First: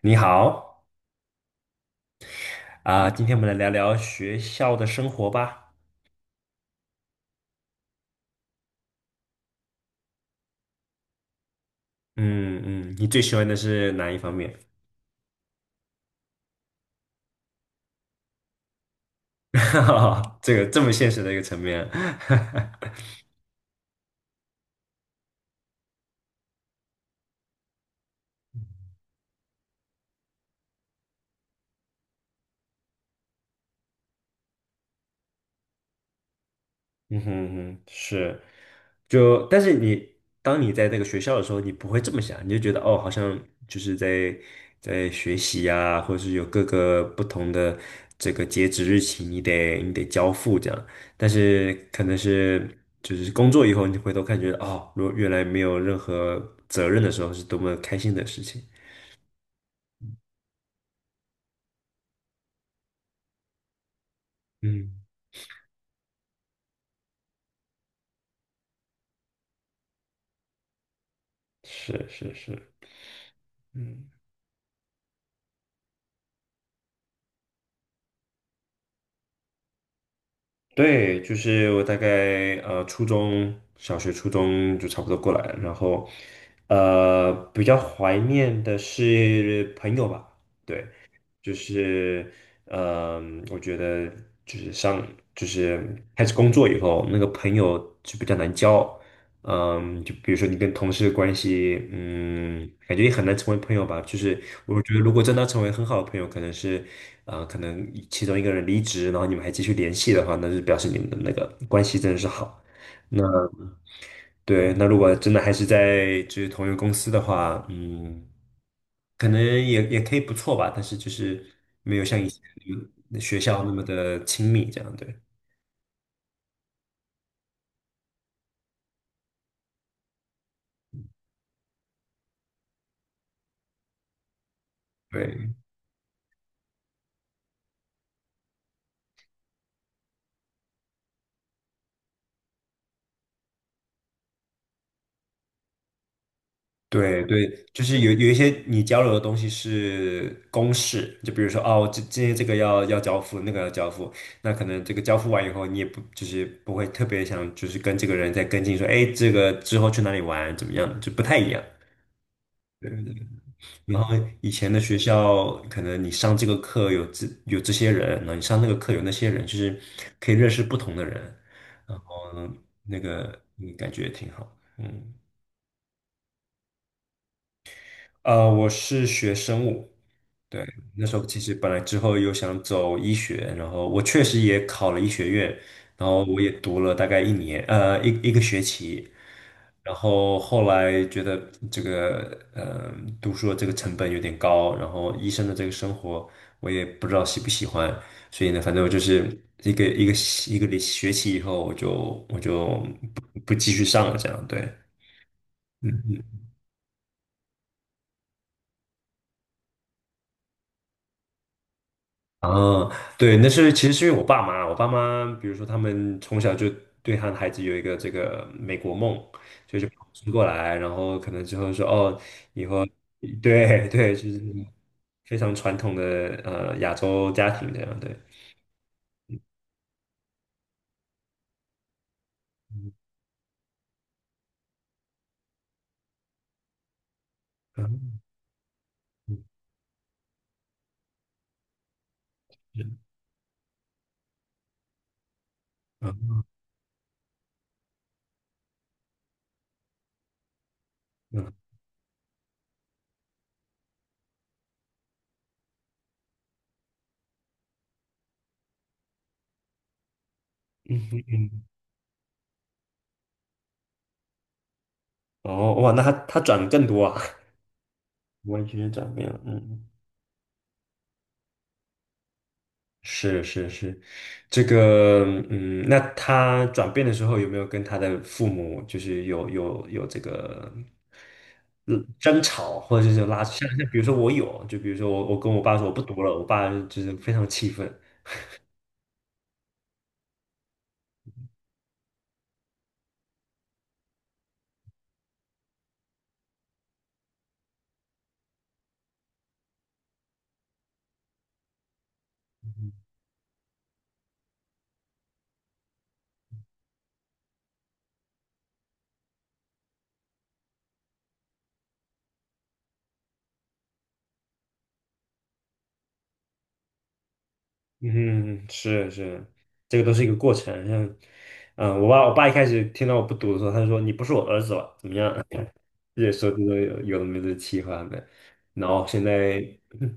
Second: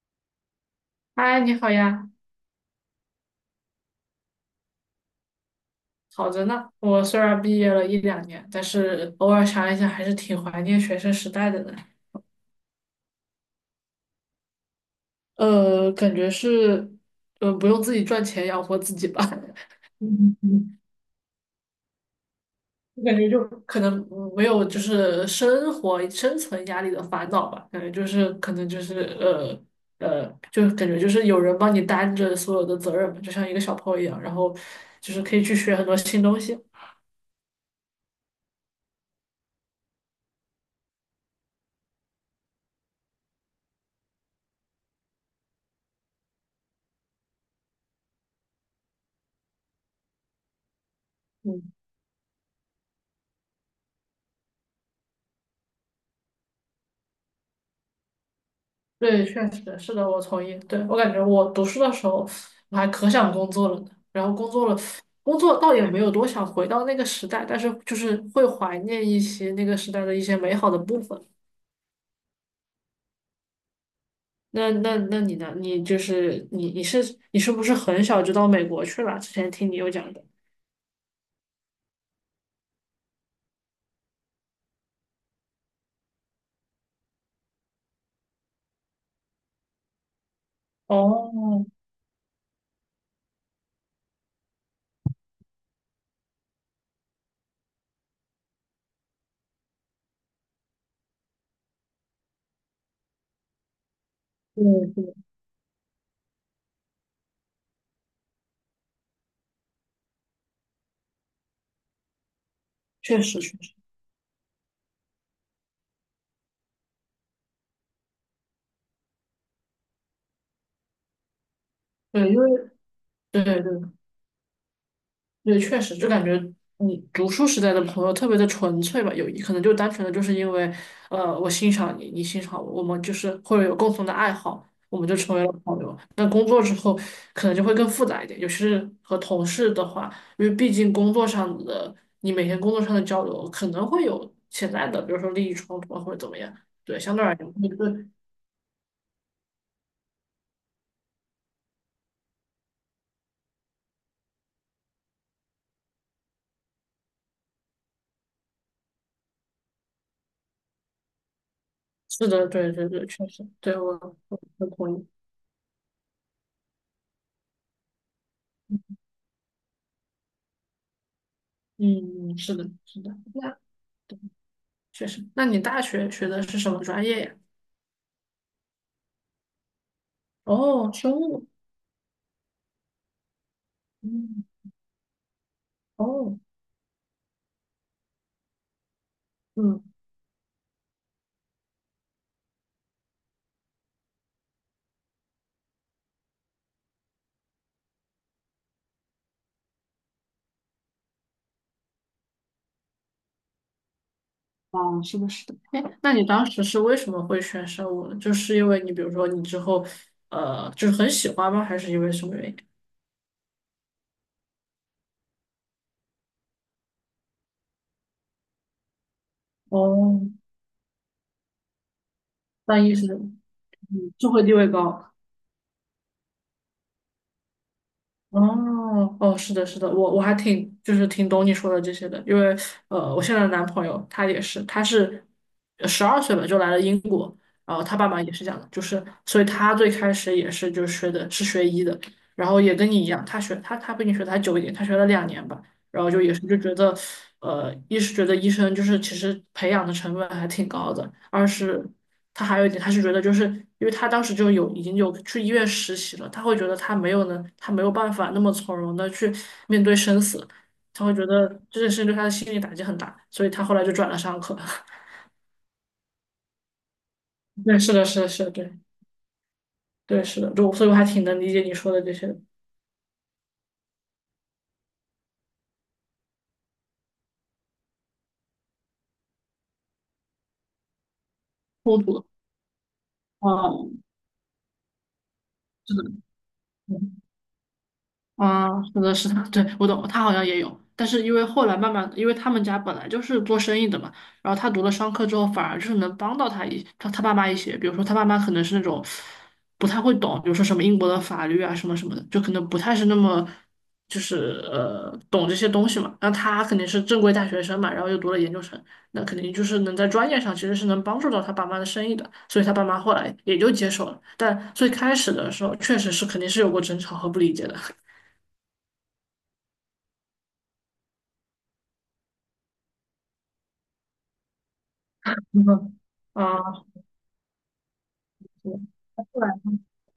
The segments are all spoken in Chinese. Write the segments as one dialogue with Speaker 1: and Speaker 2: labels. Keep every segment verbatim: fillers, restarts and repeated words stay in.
Speaker 1: 你好
Speaker 2: 嗨，你好呀，
Speaker 1: 啊，今天我们来聊聊学校的生活吧。
Speaker 2: 好着呢。我虽然毕业了一两年，但是偶尔想一想，还是挺怀念学生时代的呢。
Speaker 1: 嗯嗯，你最喜欢的是哪一方面？
Speaker 2: 呃，感觉是，呃，不用自己赚钱养活自己吧。嗯
Speaker 1: 这个
Speaker 2: 嗯，
Speaker 1: 这么现实的一个层面。
Speaker 2: 我感觉就可能没有就是生活生存压力的烦恼吧，感觉就是可能就是呃呃，就感觉就是有人帮你担着所有的责任嘛，就像一个小朋友一样，然后就是可以去学很多新东西。
Speaker 1: 嗯哼嗯哼，是，就但是你当你在那个学校的时候，你不会这么想，你就觉得哦，好像就是在在学习呀、或者是有各个不同的这个截止日期，你得你得交付这样。但是
Speaker 2: 嗯。
Speaker 1: 可能是就是工作以后，你回头看，觉得哦，如果原来没有任何责任的时候，是多么开心的事情。
Speaker 2: 对，确实是的，我同意。对，我感觉我读书的时候，我还可想工作了呢。然后工作了，
Speaker 1: 嗯，
Speaker 2: 工作倒也没有多想回到那个时代，但是就是会怀念一些那个时代的一些美好的部分。
Speaker 1: 是是是，嗯。
Speaker 2: 那那那你呢？你就是你你是你是不是很小就到美国去了？之前听你有讲的。
Speaker 1: 对，就是我大概呃初中小学、初中就差不多过来了，然后呃比较怀念的是朋友吧，对，就
Speaker 2: 哦，
Speaker 1: 是嗯、我觉得就是上就是开始工作以后，那个朋友就比较难交，嗯，就比如说你跟同事的关系，嗯，感觉也很难成为朋友吧。就是
Speaker 2: 对
Speaker 1: 我觉得，如
Speaker 2: 对，
Speaker 1: 果真的要成为很好的朋友，可能是，啊、可能其中一个人离职，然后你们还继续联系的话，那就表示你们的那个关系真的是好。
Speaker 2: 确
Speaker 1: 那
Speaker 2: 实确实，
Speaker 1: 对，那如果真的还是在就是同一个公司的话，嗯，可能也也可以不错吧，但是就是没有像以
Speaker 2: 对，因
Speaker 1: 前
Speaker 2: 为
Speaker 1: 那个学
Speaker 2: 对对
Speaker 1: 校那
Speaker 2: 对，
Speaker 1: 么的亲密这样，对。
Speaker 2: 对，确实，就感觉你读书时代的朋友特别的纯粹吧，有可能就单纯的就是因为，呃，我欣赏你，你欣赏我，我们就是或者有共同的爱好，我们就成为了
Speaker 1: 对。
Speaker 2: 朋友。那工作之后，可能就会更复杂一点，尤其是和同事的话，因为毕竟工作上的你每天工作上的交流可能会有潜在的，比如说利益冲突啊或者怎么样。对，相
Speaker 1: 对
Speaker 2: 对而
Speaker 1: 对，
Speaker 2: 言，
Speaker 1: 就是
Speaker 2: 对，
Speaker 1: 有有一些你交流的东西是公式，就比如说哦，这今天这个要要交付，那个要交付，那可能这个交付完以后，你也不就是不会特别想就是跟这个人再跟进说，哎，这个之后去哪里玩怎么样，就不太一样。
Speaker 2: 是的，对对
Speaker 1: 对对
Speaker 2: 对，
Speaker 1: 对。
Speaker 2: 确实，对
Speaker 1: 然后
Speaker 2: 我我
Speaker 1: 以
Speaker 2: 我
Speaker 1: 前的
Speaker 2: 同
Speaker 1: 学
Speaker 2: 意，
Speaker 1: 校，可能你上这个课有这有这些人，然后你上那个课有那些人，就是可以认识不同的人，然后
Speaker 2: 嗯，是的，
Speaker 1: 那
Speaker 2: 是的。
Speaker 1: 个
Speaker 2: 那
Speaker 1: 嗯感觉也挺好。
Speaker 2: 确
Speaker 1: 嗯，
Speaker 2: 实。那你大学学的是什么专业呀？
Speaker 1: 呃，我是学生物。对，
Speaker 2: 哦，
Speaker 1: 那
Speaker 2: 生
Speaker 1: 时候其
Speaker 2: 物。
Speaker 1: 实本来之后又想走医学，然后我确实
Speaker 2: 嗯，
Speaker 1: 也考了医学院，然后
Speaker 2: 哦，
Speaker 1: 我也读了大概一年，呃，一一个学期，
Speaker 2: 嗯，
Speaker 1: 然后后来觉得这个，呃，读书的这个成本有点高，然后医生的这个生活我也不知道喜不喜欢，所以呢，反正我就是一个一个一个学期以后，我就我就不不继续上了，这样，对，
Speaker 2: 哦，是的，是的。哎，
Speaker 1: 嗯
Speaker 2: 那你
Speaker 1: 嗯
Speaker 2: 当时是为什么会选生物呢？就是因为你比如说你之后，呃，就是很喜欢吗？还是因为什么原因？
Speaker 1: 啊，对，那是其实是因为我爸妈，我爸妈，比如说他们从小就对他的孩子有一个这个美国梦，就是把我
Speaker 2: 哦，
Speaker 1: 送过来，然后可能之后说哦，以
Speaker 2: 当
Speaker 1: 后
Speaker 2: 医生，
Speaker 1: 对
Speaker 2: 嗯，
Speaker 1: 对，就
Speaker 2: 社
Speaker 1: 是
Speaker 2: 会地位高。
Speaker 1: 非常传统的呃亚洲家庭这样，对，
Speaker 2: 哦哦，是的，是的，我我还挺就是挺懂你说的这些的，因为
Speaker 1: 嗯
Speaker 2: 呃，我现在的男朋友他也是，他是呃十二岁吧就来了英国，然后他爸
Speaker 1: 嗯
Speaker 2: 妈也是这样的，就是所以他最开始也是就是学的是学医的，然后也跟
Speaker 1: 嗯
Speaker 2: 你一样，他学他他比你学的还久一点，他学了两年吧。然后就也是
Speaker 1: 嗯
Speaker 2: 就觉得，呃，一是觉得医生就是其实培养的成本还挺高的，二
Speaker 1: 嗯，
Speaker 2: 是他还有一点，他是觉得就是因为他当时就有已经有去医院实习了，他会觉得他没有能，他没有办法那么从容的去面对生死，他
Speaker 1: 嗯
Speaker 2: 会觉得
Speaker 1: 嗯
Speaker 2: 这件事情对他的心理打击很大，所以他后来就转了上课。
Speaker 1: 哦哇，那他他转的更多啊，
Speaker 2: 对，是的，是的，是的，
Speaker 1: 完
Speaker 2: 对，
Speaker 1: 全转变了，嗯
Speaker 2: 对，是的，就所以我还挺能理解你说的这些
Speaker 1: 是是是，这个嗯，那他转变的时候有没有跟他的父母就是有有有这个
Speaker 2: 孤
Speaker 1: 嗯
Speaker 2: 独的。
Speaker 1: 争吵，或者是拉像像比如说我有，就比如说我我跟我爸说我
Speaker 2: 这
Speaker 1: 不
Speaker 2: 是的，
Speaker 1: 读了，我爸就是非常气愤。
Speaker 2: 啊，是的，是的，对，我懂，他好像也有，但是因为后来慢慢，因为他们家本来就是做生意的嘛，然后他读了商科之后，反而就是能帮到他一他他爸妈一些，比如说他爸妈可能是那种不太会懂，比如说什么英国的法律啊什么什么的，就可能不太是那么就是呃懂这些东西嘛。那他肯定是正规大学生嘛，然后又读了研究生，那肯定就是能在专业上其实是能帮助到他爸妈的生意的，所以他爸妈后来也就接受了。但最开始的时候，确实是肯定是有过争吵和不理解的。
Speaker 1: 嗯，是是，这个都是一个过程。像嗯，我爸我爸一开始听到我不读的时候，他就说你不是我儿子了，怎么样？
Speaker 2: 嗯哼
Speaker 1: 也
Speaker 2: 啊，
Speaker 1: 说这种有有的没的气话的，
Speaker 2: 是的
Speaker 1: 然后现
Speaker 2: 后来
Speaker 1: 在。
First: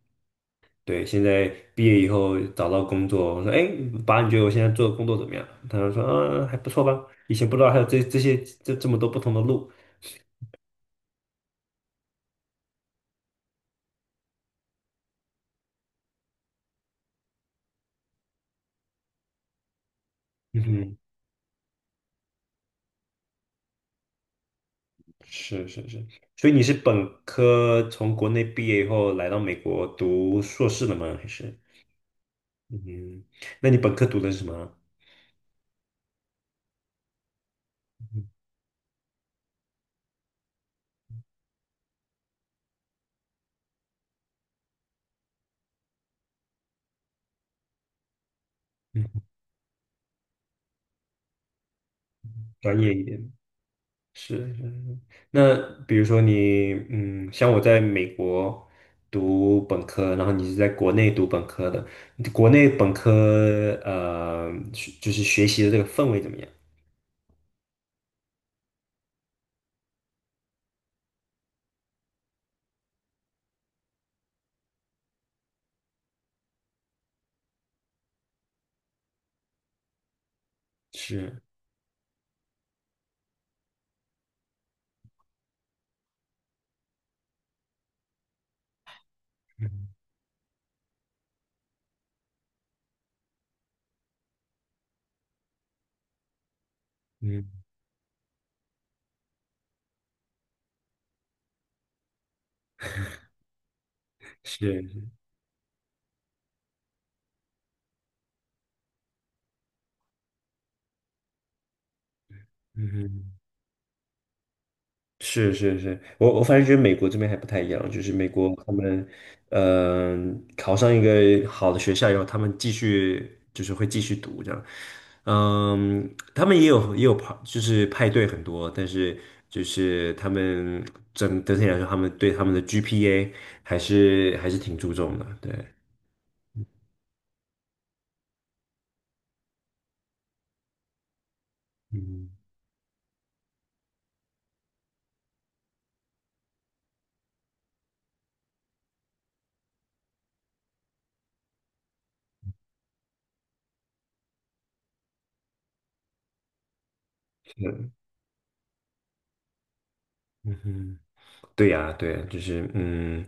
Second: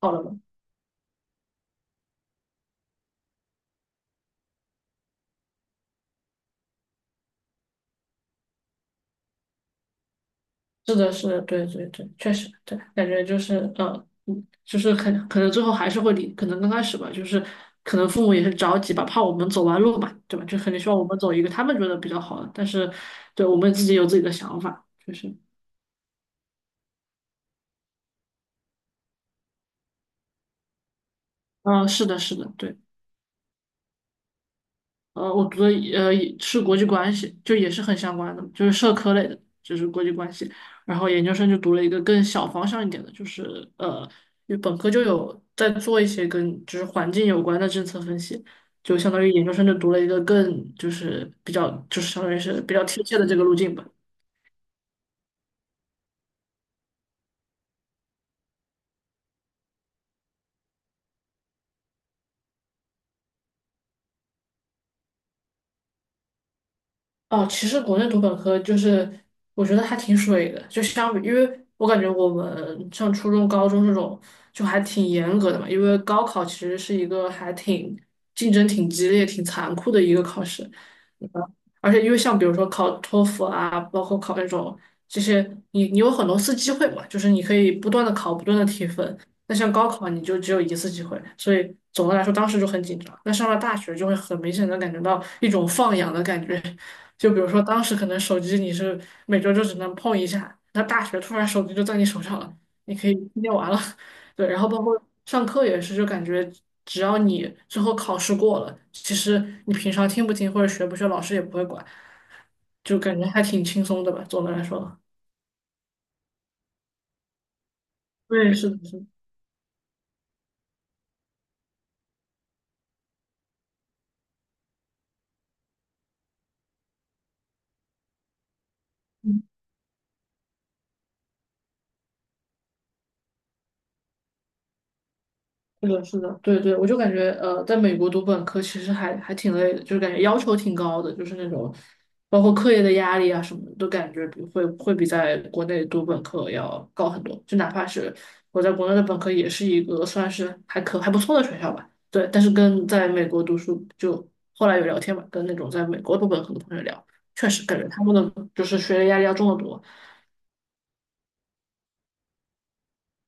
Speaker 2: 好了吗？
Speaker 1: 对，现在毕业以后找到工作，我说，哎，爸，你觉得我现在做的工作怎么样？他就说，嗯，还不错吧。以前不知道还有这这些这这么多不同的路。
Speaker 2: 是的，是的，对对对，确实，对，感觉就是呃，嗯就是可可能最后还是会离，可能刚开始吧，就是可能父母也是着急吧，怕我们走弯路嘛，对吧？就
Speaker 1: 嗯
Speaker 2: 肯定希
Speaker 1: 哼，
Speaker 2: 望我们走一个他们觉得比较好的，但是对我们自己有自己的想法，就是，
Speaker 1: 是是是。所以你是本科从国内毕业以后来到美国读硕士的吗？还是？
Speaker 2: 嗯、是的，是的，对。
Speaker 1: 嗯，那你本科读的是什么？
Speaker 2: 呃，我读的呃是国际关系，就也是很相
Speaker 1: 嗯
Speaker 2: 关的，就是社科类的，就是国际关系。然后研究生就读了一个更小方向一点的，就是呃，因为本科就有在做一些跟就是环境有关的政策分析，就
Speaker 1: 嗯，
Speaker 2: 相当于研究生就读了一个更就是比较就是相当于是比
Speaker 1: 专
Speaker 2: 较
Speaker 1: 业一
Speaker 2: 贴
Speaker 1: 点。
Speaker 2: 切的这个路径吧。
Speaker 1: 是是是那比如说你，嗯，像我在美国读本科，然后你是在国内读本科的，你国内本科呃，学就是学习的这个氛围怎么样？
Speaker 2: 哦，其实国内读本科就是，我觉得还挺水的，就相比，因为我感觉我们上初中、高中这种就还挺严格的嘛，因为高考其实是一个还挺竞争挺激烈、挺残酷的一个考试，嗯
Speaker 1: 是，
Speaker 2: 而且因为像比如说考托福啊，包括考那种这些，你你有很多次机会嘛，就是你可以不断的考、不断的提分，那像
Speaker 1: 嗯
Speaker 2: 高考你就只有一次机会，所以总的来说当时就很紧张。那上了大学就会很明显的感觉到一种放养的感觉，就比如
Speaker 1: 嗯，
Speaker 2: 说当时可能手机你是每周就只能碰一下，那大学突然手机就在你手上了，你可以一天玩了。对，然后包
Speaker 1: 是，
Speaker 2: 括上课也是，就感觉只要你最后考试过了，其实你平常听不听或者学不学，老师也不会管，
Speaker 1: 嗯
Speaker 2: 就感觉
Speaker 1: 哼。
Speaker 2: 还挺轻松的吧，总的来说。
Speaker 1: 是是是，我我反正觉得美国这边还不太一样，就是美国
Speaker 2: 对，是
Speaker 1: 他
Speaker 2: 的，是的。
Speaker 1: 们，嗯、考上一个好的学校以后，他们继续就是会继续读这样，嗯，他们也有也有派就是派对很多，但是就是他们整整体来说，他们对他们的 G P A 还是还是挺注重的，对，
Speaker 2: 是的，是的，对对，我就感觉呃，在美国读本科其实还还挺累的，就是感觉要求挺高的，就是那种
Speaker 1: 嗯，
Speaker 2: 包括课业的压力啊什么的，都感觉比会会比在国内读本科要高很多。就哪怕是我在国内的本科，也是一个算是还可还不错的学校吧，对。但是跟在美国读书，就后来有聊天嘛，跟那种在美国读本科的同学聊，确实感觉
Speaker 1: 是，
Speaker 2: 他们的就是学业压力要重得多。
Speaker 1: 嗯哼。对呀，对呀，就是嗯，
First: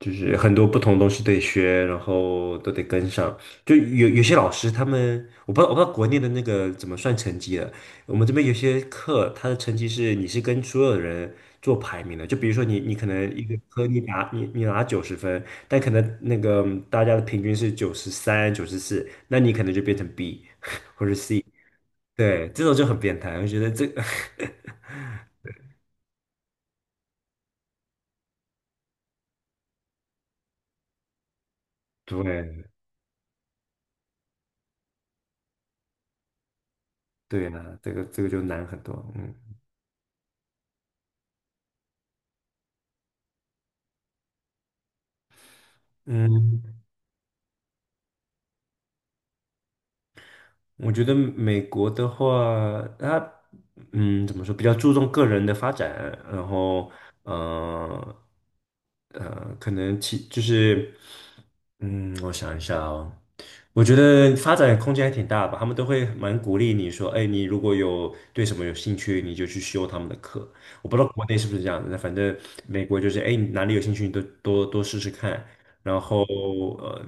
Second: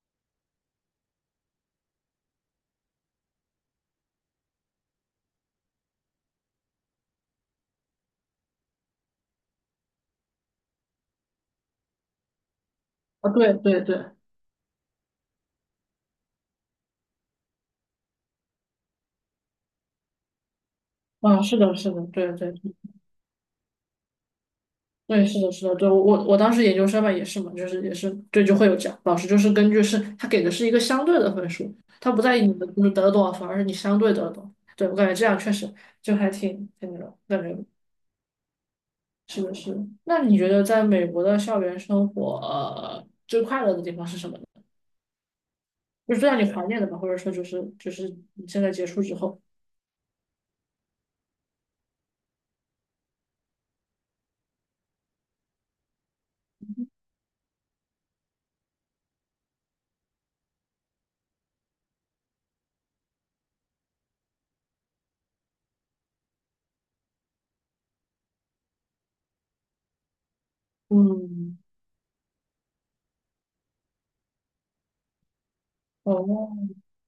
Speaker 1: 就是很多不同东西得学，然后都得跟上。就有有些老师他们，我不知道我不知道国内的那个怎么算成绩的。我们这边有些课，他的成绩是你是跟所有人做排名的。就比如说你你可
Speaker 2: 啊，
Speaker 1: 能一
Speaker 2: 对
Speaker 1: 个
Speaker 2: 对
Speaker 1: 科
Speaker 2: 对，
Speaker 1: 你拿你你拿九十分，但可能那个大家的平均是九十三、九十四，那你可能就变成 B 或者
Speaker 2: 啊，
Speaker 1: C。
Speaker 2: 是的，是的，对
Speaker 1: 对，
Speaker 2: 对，
Speaker 1: 这种就很变态，我觉得这个
Speaker 2: 对，是的，是的，对，我我我当时研究生嘛，也是嘛，就是也是，对，就会有这样，老师就是根据是他给的是一个相对的分数，他不在意你
Speaker 1: 对
Speaker 2: 的就是得多少分，而是你相对得了多少。对，我感觉这样确实就还挺挺那种感
Speaker 1: 对
Speaker 2: 觉，
Speaker 1: 啊，这个这个就难很多，嗯。
Speaker 2: 是的，是的。那你觉得在美国的校园生活，呃，最快乐的地方是什么呢？就是最让你
Speaker 1: 嗯，
Speaker 2: 怀念的吧，或者说就是就是你现在结束之后，
Speaker 1: 我觉得美国的话，它嗯怎么说，比较注重个人的发展，然后呃呃，可能其就是嗯，我想一下哦，我觉得发展空间还挺大吧，他们都会蛮鼓励你说，哎，你如果有对什么有兴趣，你就去修他们的课。我不知道国内是不
Speaker 2: 嗯，
Speaker 1: 是这样的，反正美国就是，哎，你哪里有兴趣，你都多多试试看。然后
Speaker 2: 哦，
Speaker 1: 呃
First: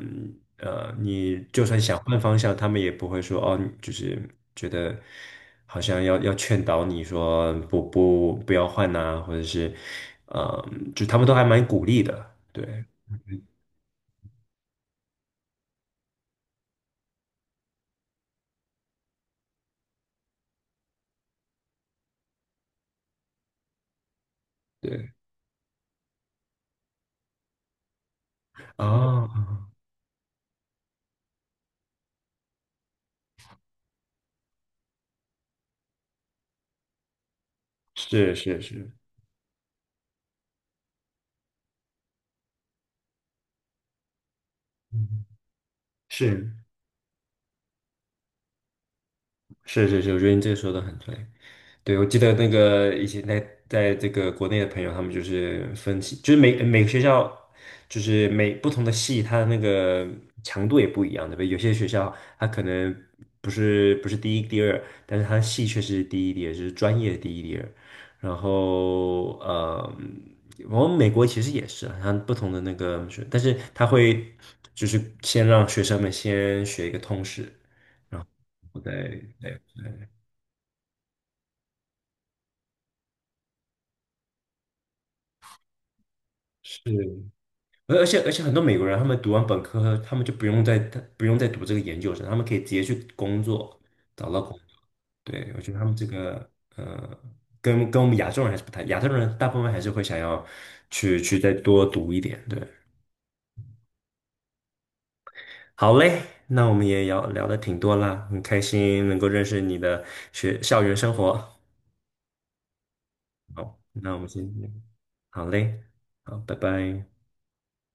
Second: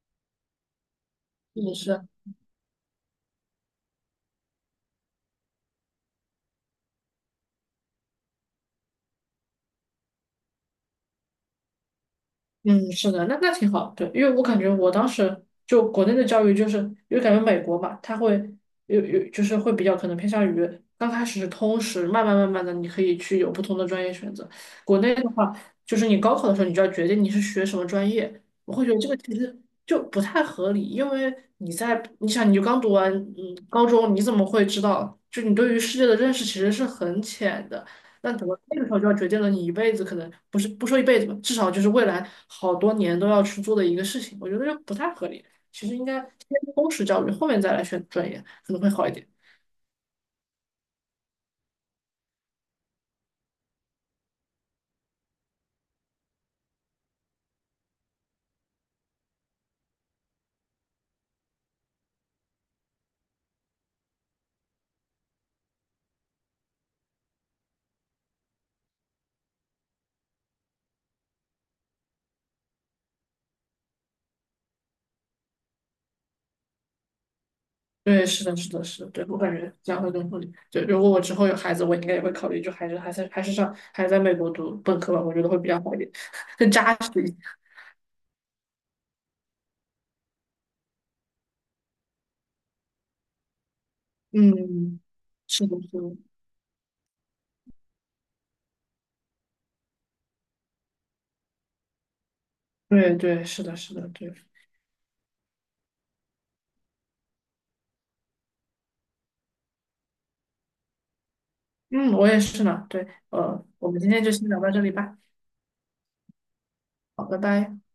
Speaker 1: 呃，你
Speaker 2: 是
Speaker 1: 就
Speaker 2: 的
Speaker 1: 算
Speaker 2: 是
Speaker 1: 想
Speaker 2: 的
Speaker 1: 换方向，他们也不会说哦，你就是觉得好像要要劝导你说不不不要换呐、或者是呃，就他们都还蛮鼓励的，对
Speaker 2: 嗯，是的，那那挺好，对，因为我感觉我当时就国内的教育，就是因为感觉美国嘛，它会有有就是会比较可能偏向于刚开始是通识，慢慢慢慢的你可以去有不同的专业选择。国
Speaker 1: 对
Speaker 2: 内的话，就是你高考的时候你就要决定你是学什么专业，我会觉得这个其实
Speaker 1: 啊，
Speaker 2: 就不太合理，因为你在你想你就刚读完嗯高中，你怎么会知道？就你对于世界的认识其实是很浅的。那
Speaker 1: 是
Speaker 2: 怎么
Speaker 1: 是
Speaker 2: 那个
Speaker 1: 是，
Speaker 2: 时候就要决定了你一辈子可能不是不说一辈子吧，至少就是未来好多年都要去做的一个事情，我觉得就不太
Speaker 1: 嗯
Speaker 2: 合理。其实应该
Speaker 1: 是。
Speaker 2: 先通识教育，后面再来选专业可能会好一点。
Speaker 1: 是是是，我觉得你这个说的很对。对，我记得那个以前在在这个国内的朋友，他们就是分析，就是每每个学校，就是每不同的系，它的那个强度也不一样，对不对？有些学校它可能不是不是第一第二，但是它的系却是第一第二，就是专业第一第二。然后呃，我们美国其实也是啊，它不同的那个学，但是他会就是先让学生们先学一个通识，
Speaker 2: 对，是的，是
Speaker 1: 我
Speaker 2: 的，
Speaker 1: 再
Speaker 2: 是的，对，我感
Speaker 1: 对，
Speaker 2: 觉这样会更合理。对，如果我之后有孩子，我应该也会考虑，就还是还是还是上还是在美国读本科吧，我觉得会比较好一点，更
Speaker 1: 是。
Speaker 2: 扎实一点。
Speaker 1: 而而且而且很多美国人，他们读完本科，他们就不用再不用再读这个研究生，他们可以直接去工作，找到工作。
Speaker 2: 嗯，
Speaker 1: 对，我
Speaker 2: 是
Speaker 1: 觉
Speaker 2: 的，
Speaker 1: 得他
Speaker 2: 是
Speaker 1: 们这
Speaker 2: 的，
Speaker 1: 个呃，跟跟我们亚洲人还是不太，亚洲人大部分还是会想要去去再多读一点。对，
Speaker 2: 对对，是的，是的，对，
Speaker 1: 好嘞，那我们也聊聊的挺多啦，很开心能够认识你的学校园生活。
Speaker 2: 嗯，我也是呢，对，呃，我们今
Speaker 1: 那我
Speaker 2: 天
Speaker 1: 们
Speaker 2: 就
Speaker 1: 先，
Speaker 2: 先聊到这里吧，
Speaker 1: 好嘞，好，拜拜。
Speaker 2: 好，拜拜。